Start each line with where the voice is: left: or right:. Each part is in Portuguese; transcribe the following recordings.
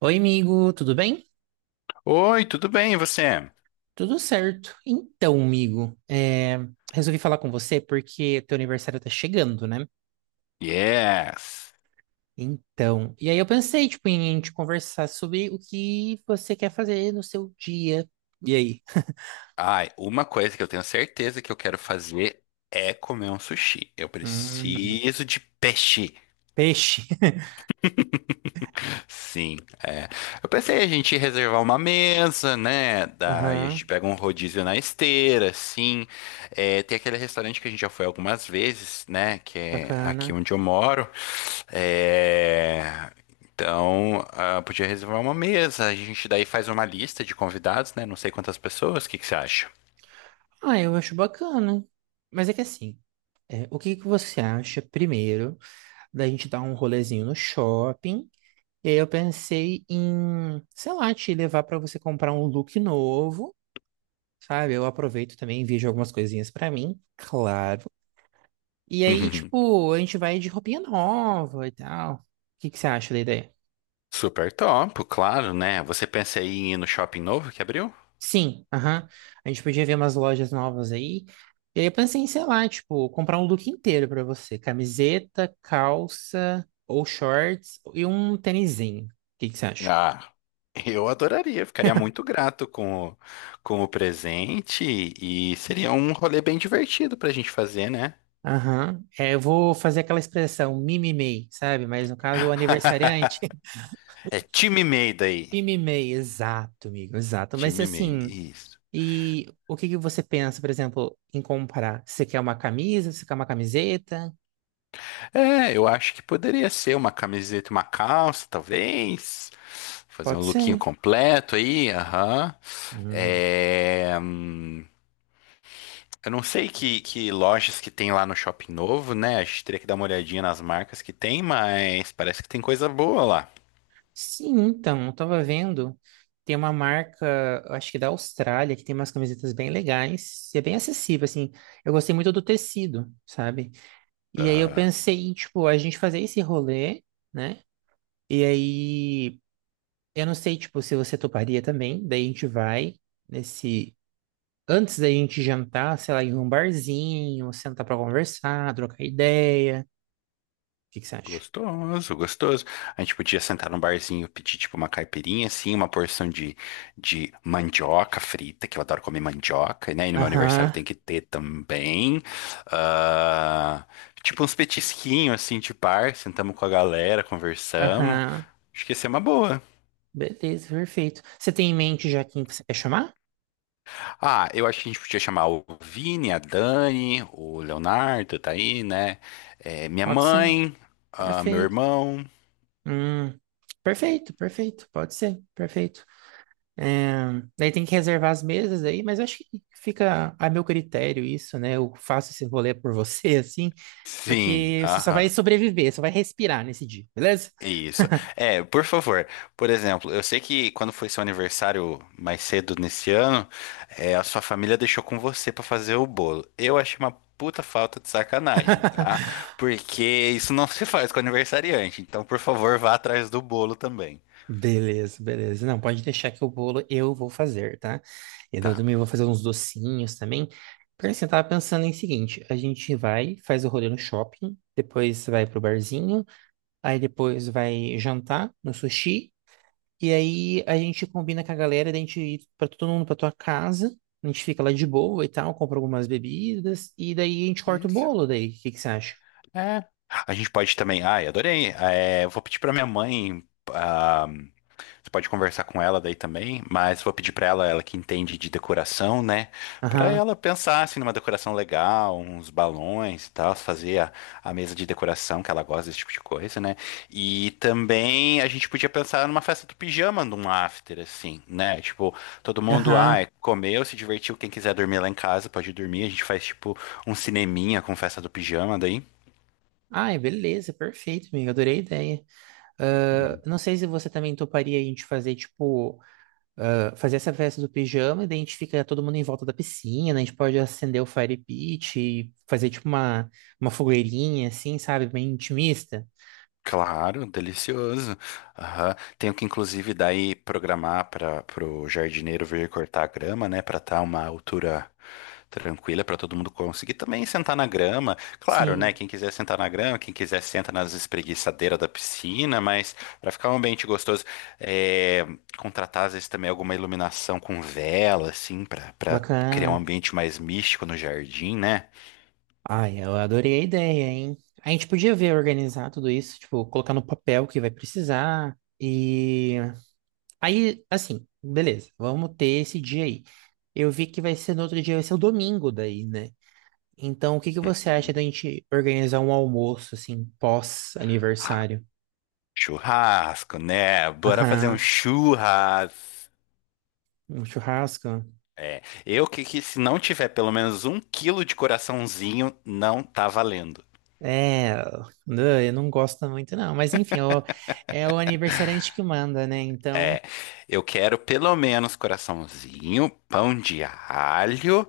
right: Oi, amigo, tudo bem?
left: Oi, tudo bem, e você?
right: Tudo certo. Então, amigo, resolvi falar com você porque teu aniversário tá chegando, né?
left: Yes.
right: Então, e aí eu pensei, tipo, em te conversar sobre o que você quer fazer no seu dia. E aí?
left: Ai, uma coisa que eu tenho certeza que eu quero fazer é comer um sushi. Eu
right: Hum,
left: preciso de peixe.
right: peixe.
left: Sim, é. Eu pensei a gente reservar uma mesa, né? Daí a gente
right: Aham,
left: pega um rodízio na esteira, assim. É, tem aquele restaurante que a gente já foi algumas vezes, né? Que é aqui
right: bacana.
left: onde eu moro. É, então, ah, podia reservar uma mesa. A gente daí faz uma lista de convidados, né? Não sei quantas pessoas. O que que você acha?
right: Ah, eu acho bacana. Mas é que assim, o que que você acha primeiro da gente dar um rolezinho no shopping? E aí eu pensei em, sei lá, te levar pra você comprar um look novo, sabe? Eu aproveito também, vejo algumas coisinhas pra mim, claro. E aí, tipo, a gente vai de roupinha nova e tal. O que que você acha da ideia?
left: Super top, claro, né? Você pensa aí em ir no shopping novo que abriu?
right: Sim, aham. A gente podia ver umas lojas novas aí. E aí eu pensei em, sei lá, tipo, comprar um look inteiro pra você. Camiseta, calça ou shorts e um tênisinho. O que que você acha?
left: Ah, eu adoraria, ficaria muito grato com o presente e seria um rolê bem divertido pra gente fazer, né?
right: Aham. É, eu vou fazer aquela expressão mimimei, sabe? Mas no caso, o aniversariante.
left: É time MEI daí.
right: Mimimei, exato, amigo, exato. Mas
left: Time MEI,
right: assim,
left: isso.
right: e o que que você pensa, por exemplo, em comprar? Você quer uma camisa? Você quer uma camiseta?
left: É, eu acho que poderia ser uma camiseta, e uma calça, talvez. Fazer um
right: Pode
left: lookinho
right: ser.
left: completo aí, aham.
right: Hum.
left: É, eu não sei que lojas que tem lá no Shopping Novo, né? A gente teria que dar uma olhadinha nas marcas que tem, mas parece que tem coisa boa lá.
right: Sim, então, eu tava vendo. Tem uma marca, eu acho que da Austrália, que tem umas camisetas bem legais. E é bem acessível, assim. Eu gostei muito do tecido, sabe? E aí eu
left: Ah,
right: pensei, em, tipo, a gente fazer esse rolê. Né? E aí, eu não sei, tipo, se você toparia também. Daí a gente vai nesse. Antes da gente jantar, sei lá, em um barzinho, sentar pra conversar, trocar ideia. O que que você acha?
left: gostoso, gostoso. A gente podia sentar num barzinho, pedir tipo uma caipirinha, assim, uma porção de mandioca frita, que eu adoro comer mandioca, né? E no meu aniversário
right: Aham,
left: tem que ter também. Ah, tipo uns petisquinhos, assim, de bar, sentamos com a galera, conversamos.
right: aham.
left: Acho que ia ser uma boa.
right: Beleza, perfeito. Você tem em mente já quem você quer chamar?
left: Ah, eu acho que a gente podia chamar o Vini, a Dani, o Leonardo, tá aí, né? É, minha
right: Pode ser.
left: mãe, ah, meu
right: Perfeito.
left: irmão.
right: Hum, perfeito, perfeito. Pode ser, perfeito. É, daí tem que reservar as mesas aí, mas eu acho que fica a meu critério isso, né? Eu faço esse rolê por você, assim,
left: Sim,
right: porque você só vai
left: aham.
right: sobreviver, só vai respirar nesse dia, beleza?
left: Isso. É, por favor. Por exemplo, eu sei que quando foi seu aniversário mais cedo nesse ano, é, a sua família deixou com você pra fazer o bolo. Eu achei uma puta falta de sacanagem, tá? Porque isso não se faz com aniversariante. Então, por favor, vá atrás do bolo também.
right: Beleza, beleza. Não, pode deixar que o bolo eu vou fazer, tá? E daí
left: Tá.
right: eu também vou fazer uns docinhos também. Porque assim, eu tava pensando em seguinte, a gente vai, faz o rolê no shopping, depois vai pro barzinho, aí depois vai jantar no sushi. E aí a gente combina com a galera, da gente ir pra todo mundo pra tua casa. A gente fica lá de boa e tal, compra algumas bebidas. E daí a gente corta o
left: Isso.
right: bolo daí. O que que você acha?
left: É. A gente pode também. Ai, adorei. É, eu vou pedir pra minha mãe. Você pode conversar com ela daí também, mas vou pedir pra ela, ela que entende de decoração, né? Pra
right: Aham.
left: ela pensar assim numa decoração legal, uns balões e tal, fazer a mesa de decoração que ela gosta desse tipo de coisa, né? E também a gente podia pensar numa festa do pijama, num after assim, né? Tipo, todo mundo, ah,
right: Aham.
left: comeu, se divertiu, quem quiser dormir lá em casa pode dormir, a gente faz tipo um cineminha com festa do pijama daí.
right: Ai, beleza, perfeito, amigo. Adorei a ideia. Ah, não sei se você também toparia a gente fazer, tipo, ah, fazer essa festa do pijama e daí a gente fica todo mundo em volta da piscina, a gente pode acender o fire pit e fazer, tipo, uma fogueirinha, assim, sabe? Bem intimista.
left: Claro, delicioso. Aham. Tenho que, inclusive, daí programar para o jardineiro vir cortar a grama, né? Para estar uma altura tranquila para todo mundo conseguir também sentar na grama. Claro, né?
right: Sim,
left: Quem quiser sentar na grama, quem quiser senta nas espreguiçadeiras da piscina, mas para ficar um ambiente gostoso, é, contratar às vezes também alguma iluminação com vela, assim, para criar um
right: bacana.
left: ambiente mais místico no jardim, né?
right: Ai, eu adorei a ideia, hein? A gente podia ver organizar tudo isso, tipo, colocar no papel o que vai precisar. E aí, assim, beleza, vamos ter esse dia aí. Eu vi que vai ser no outro dia, vai ser o domingo daí, né? Então, o que que você acha
left: Uhum.
right: da gente organizar um almoço, assim, pós-aniversário?
left: Churrasco, né? Bora fazer um
right: Aham,
left: churras.
right: um churrasco?
left: É, eu que se não tiver pelo menos um quilo de coraçãozinho, não tá valendo.
right: É, não, eu não gosto muito, não. Mas enfim, é o é o aniversariante que manda, né? Então.
left: É, eu quero pelo menos coraçãozinho, pão de alho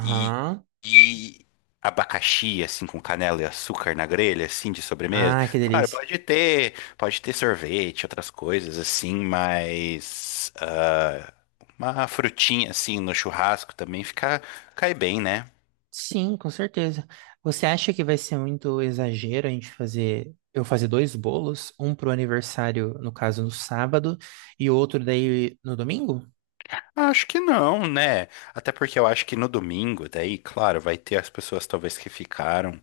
left: e, e abacaxi, assim, com canela e açúcar na grelha, assim, de sobremesa.
right: Ah, que
left: Claro,
right: delícia.
left: pode ter sorvete, outras coisas, assim, mas ah, uma frutinha, assim, no churrasco também fica, cai bem, né?
right: Sim, com certeza. Você acha que vai ser muito exagero a gente fazer, eu fazer dois bolos, um pro aniversário, no caso, no sábado, e outro daí no domingo?
left: Acho que não, né? Até porque eu acho que no domingo, daí, claro, vai ter as pessoas talvez que ficaram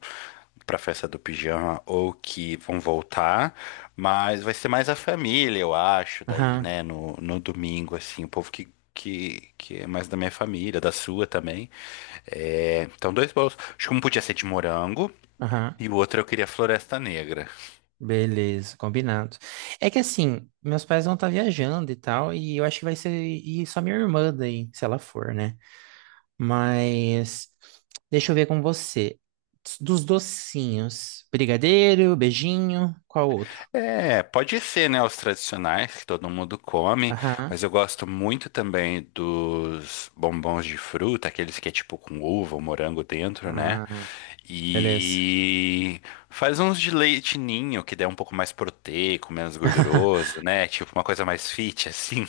left: pra festa do pijama ou que vão voltar, mas vai ser mais a família, eu acho, daí,
right: Aham,
left: né? No domingo, assim, o povo que é mais da minha família, da sua também. É, então, dois bolos. Acho que um podia ser de morango
right: aham.
left: e o outro eu queria Floresta Negra.
right: Beleza, combinado. É que assim, meus pais vão estar viajando e tal, e eu acho que vai ser e só minha irmã daí, se ela for, né? Mas deixa eu ver com você. Dos docinhos, brigadeiro, beijinho, qual outro?
left: É, pode ser, né, os tradicionais que todo mundo come,
right: Aham.
left: mas eu gosto muito também dos bombons de fruta, aqueles que é tipo com uva ou morango dentro, né?
right: Ah, beleza.
left: E faz uns de leite ninho, que daí é um pouco mais proteico, menos gorduroso, né? Tipo uma coisa mais fit, assim.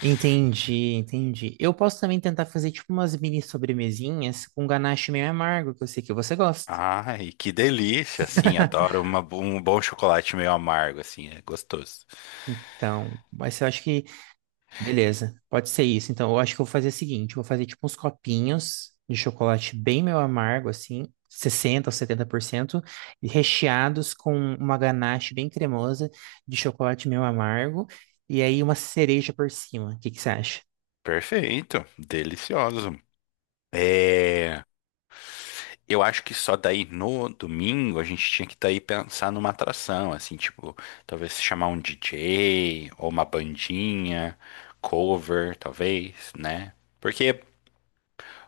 right: Entendi, entendi. Eu posso também tentar fazer tipo umas mini sobremesinhas com ganache meio amargo, que eu sei que você gosta.
left: Ai, que delícia, assim, adoro um bom chocolate meio amargo, assim, é gostoso.
right: Então, mas eu acho que, beleza, pode ser isso. Então, eu acho que eu vou fazer o seguinte, eu vou fazer tipo uns copinhos de chocolate bem meio amargo, assim, 60 ou 70%, e recheados com uma ganache bem cremosa de chocolate meio amargo, e aí uma cereja por cima. O que que você acha?
left: Perfeito, delicioso. É. Eu acho que só daí no domingo a gente tinha que daí pensar numa atração, assim, tipo, talvez chamar um DJ ou uma bandinha, cover, talvez, né? Porque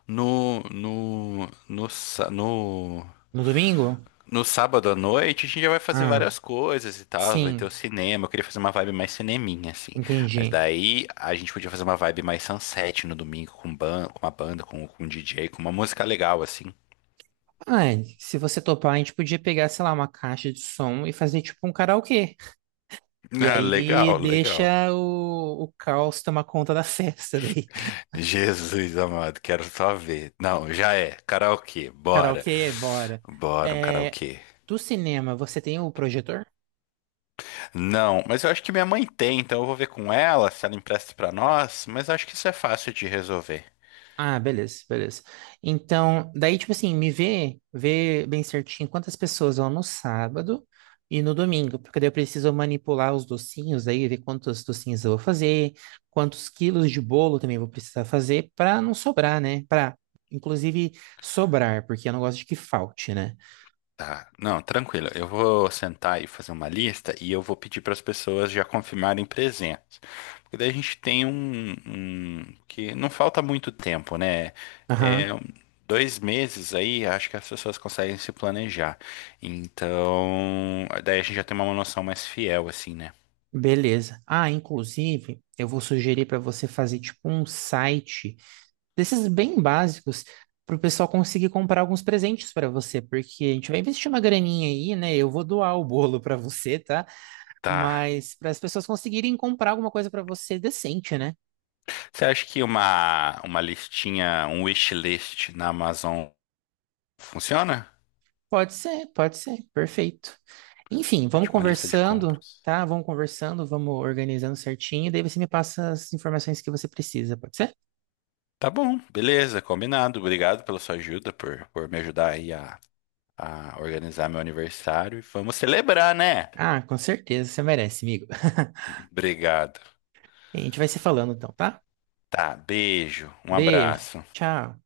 left: no, no, no, sa- no,
right: No domingo?
left: no sábado à noite a gente já vai fazer
right: Ah,
left: várias coisas e tal, vai ter o
right: sim,
left: cinema, eu queria fazer uma vibe mais cineminha, assim. Mas
right: entendi.
left: daí a gente podia fazer uma vibe mais sunset no domingo com uma banda, com um DJ, com uma música legal, assim.
right: Ai, se você topar, a gente podia pegar, sei lá, uma caixa de som e fazer tipo um karaokê. E
left: Ah,
right: aí
left: legal, legal.
right: deixa o caos tomar conta da festa daí.
left: Jesus amado, quero só ver. Não, já é. Karaokê, bora.
right: Karaokê, bora.
left: Bora, um
right: É,
left: karaokê.
right: do cinema, você tem o projetor?
left: Não, mas eu acho que minha mãe tem, então eu vou ver com ela se ela empresta pra nós, mas eu acho que isso é fácil de resolver.
right: Ah, beleza, beleza. Então, daí, tipo assim, me vê, vê bem certinho quantas pessoas vão no sábado e no domingo, porque daí eu preciso manipular os docinhos aí, ver quantos docinhos eu vou fazer, quantos quilos de bolo também eu vou precisar fazer para não sobrar, né? Para, inclusive, sobrar, porque eu não gosto de que falte, né?
left: Tá, não, tranquilo. Eu vou sentar e fazer uma lista e eu vou pedir para as pessoas já confirmarem presença. Porque daí a gente tem que não falta muito tempo, né?
right: Aham,
left: É, 2 meses aí, acho que as pessoas conseguem se planejar. Então, daí a gente já tem uma noção mais fiel, assim, né?
right: beleza. Ah, inclusive, eu vou sugerir para você fazer tipo um site desses bem básicos para o pessoal conseguir comprar alguns presentes para você, porque a gente vai investir uma graninha aí, né? Eu vou doar o bolo para você, tá?
left: Tá.
right: Mas para as pessoas conseguirem comprar alguma coisa para você decente, né?
left: Você acha que uma listinha, um wishlist na Amazon funciona?
right: Pode ser, perfeito. Enfim,
left: É
right: vamos
left: tipo uma lista de
right: conversando,
left: compras.
right: tá? Vamos conversando, vamos organizando certinho, daí você me passa as informações que você precisa, pode ser?
left: Tá bom, beleza, combinado. Obrigado pela sua ajuda, por me ajudar aí a organizar meu aniversário. E vamos celebrar, né?
right: Ah, com certeza, você merece, amigo.
left: Obrigado.
right: A gente vai se falando então, tá?
left: Tá, beijo, um
right: Beijo,
left: abraço.
right: tchau.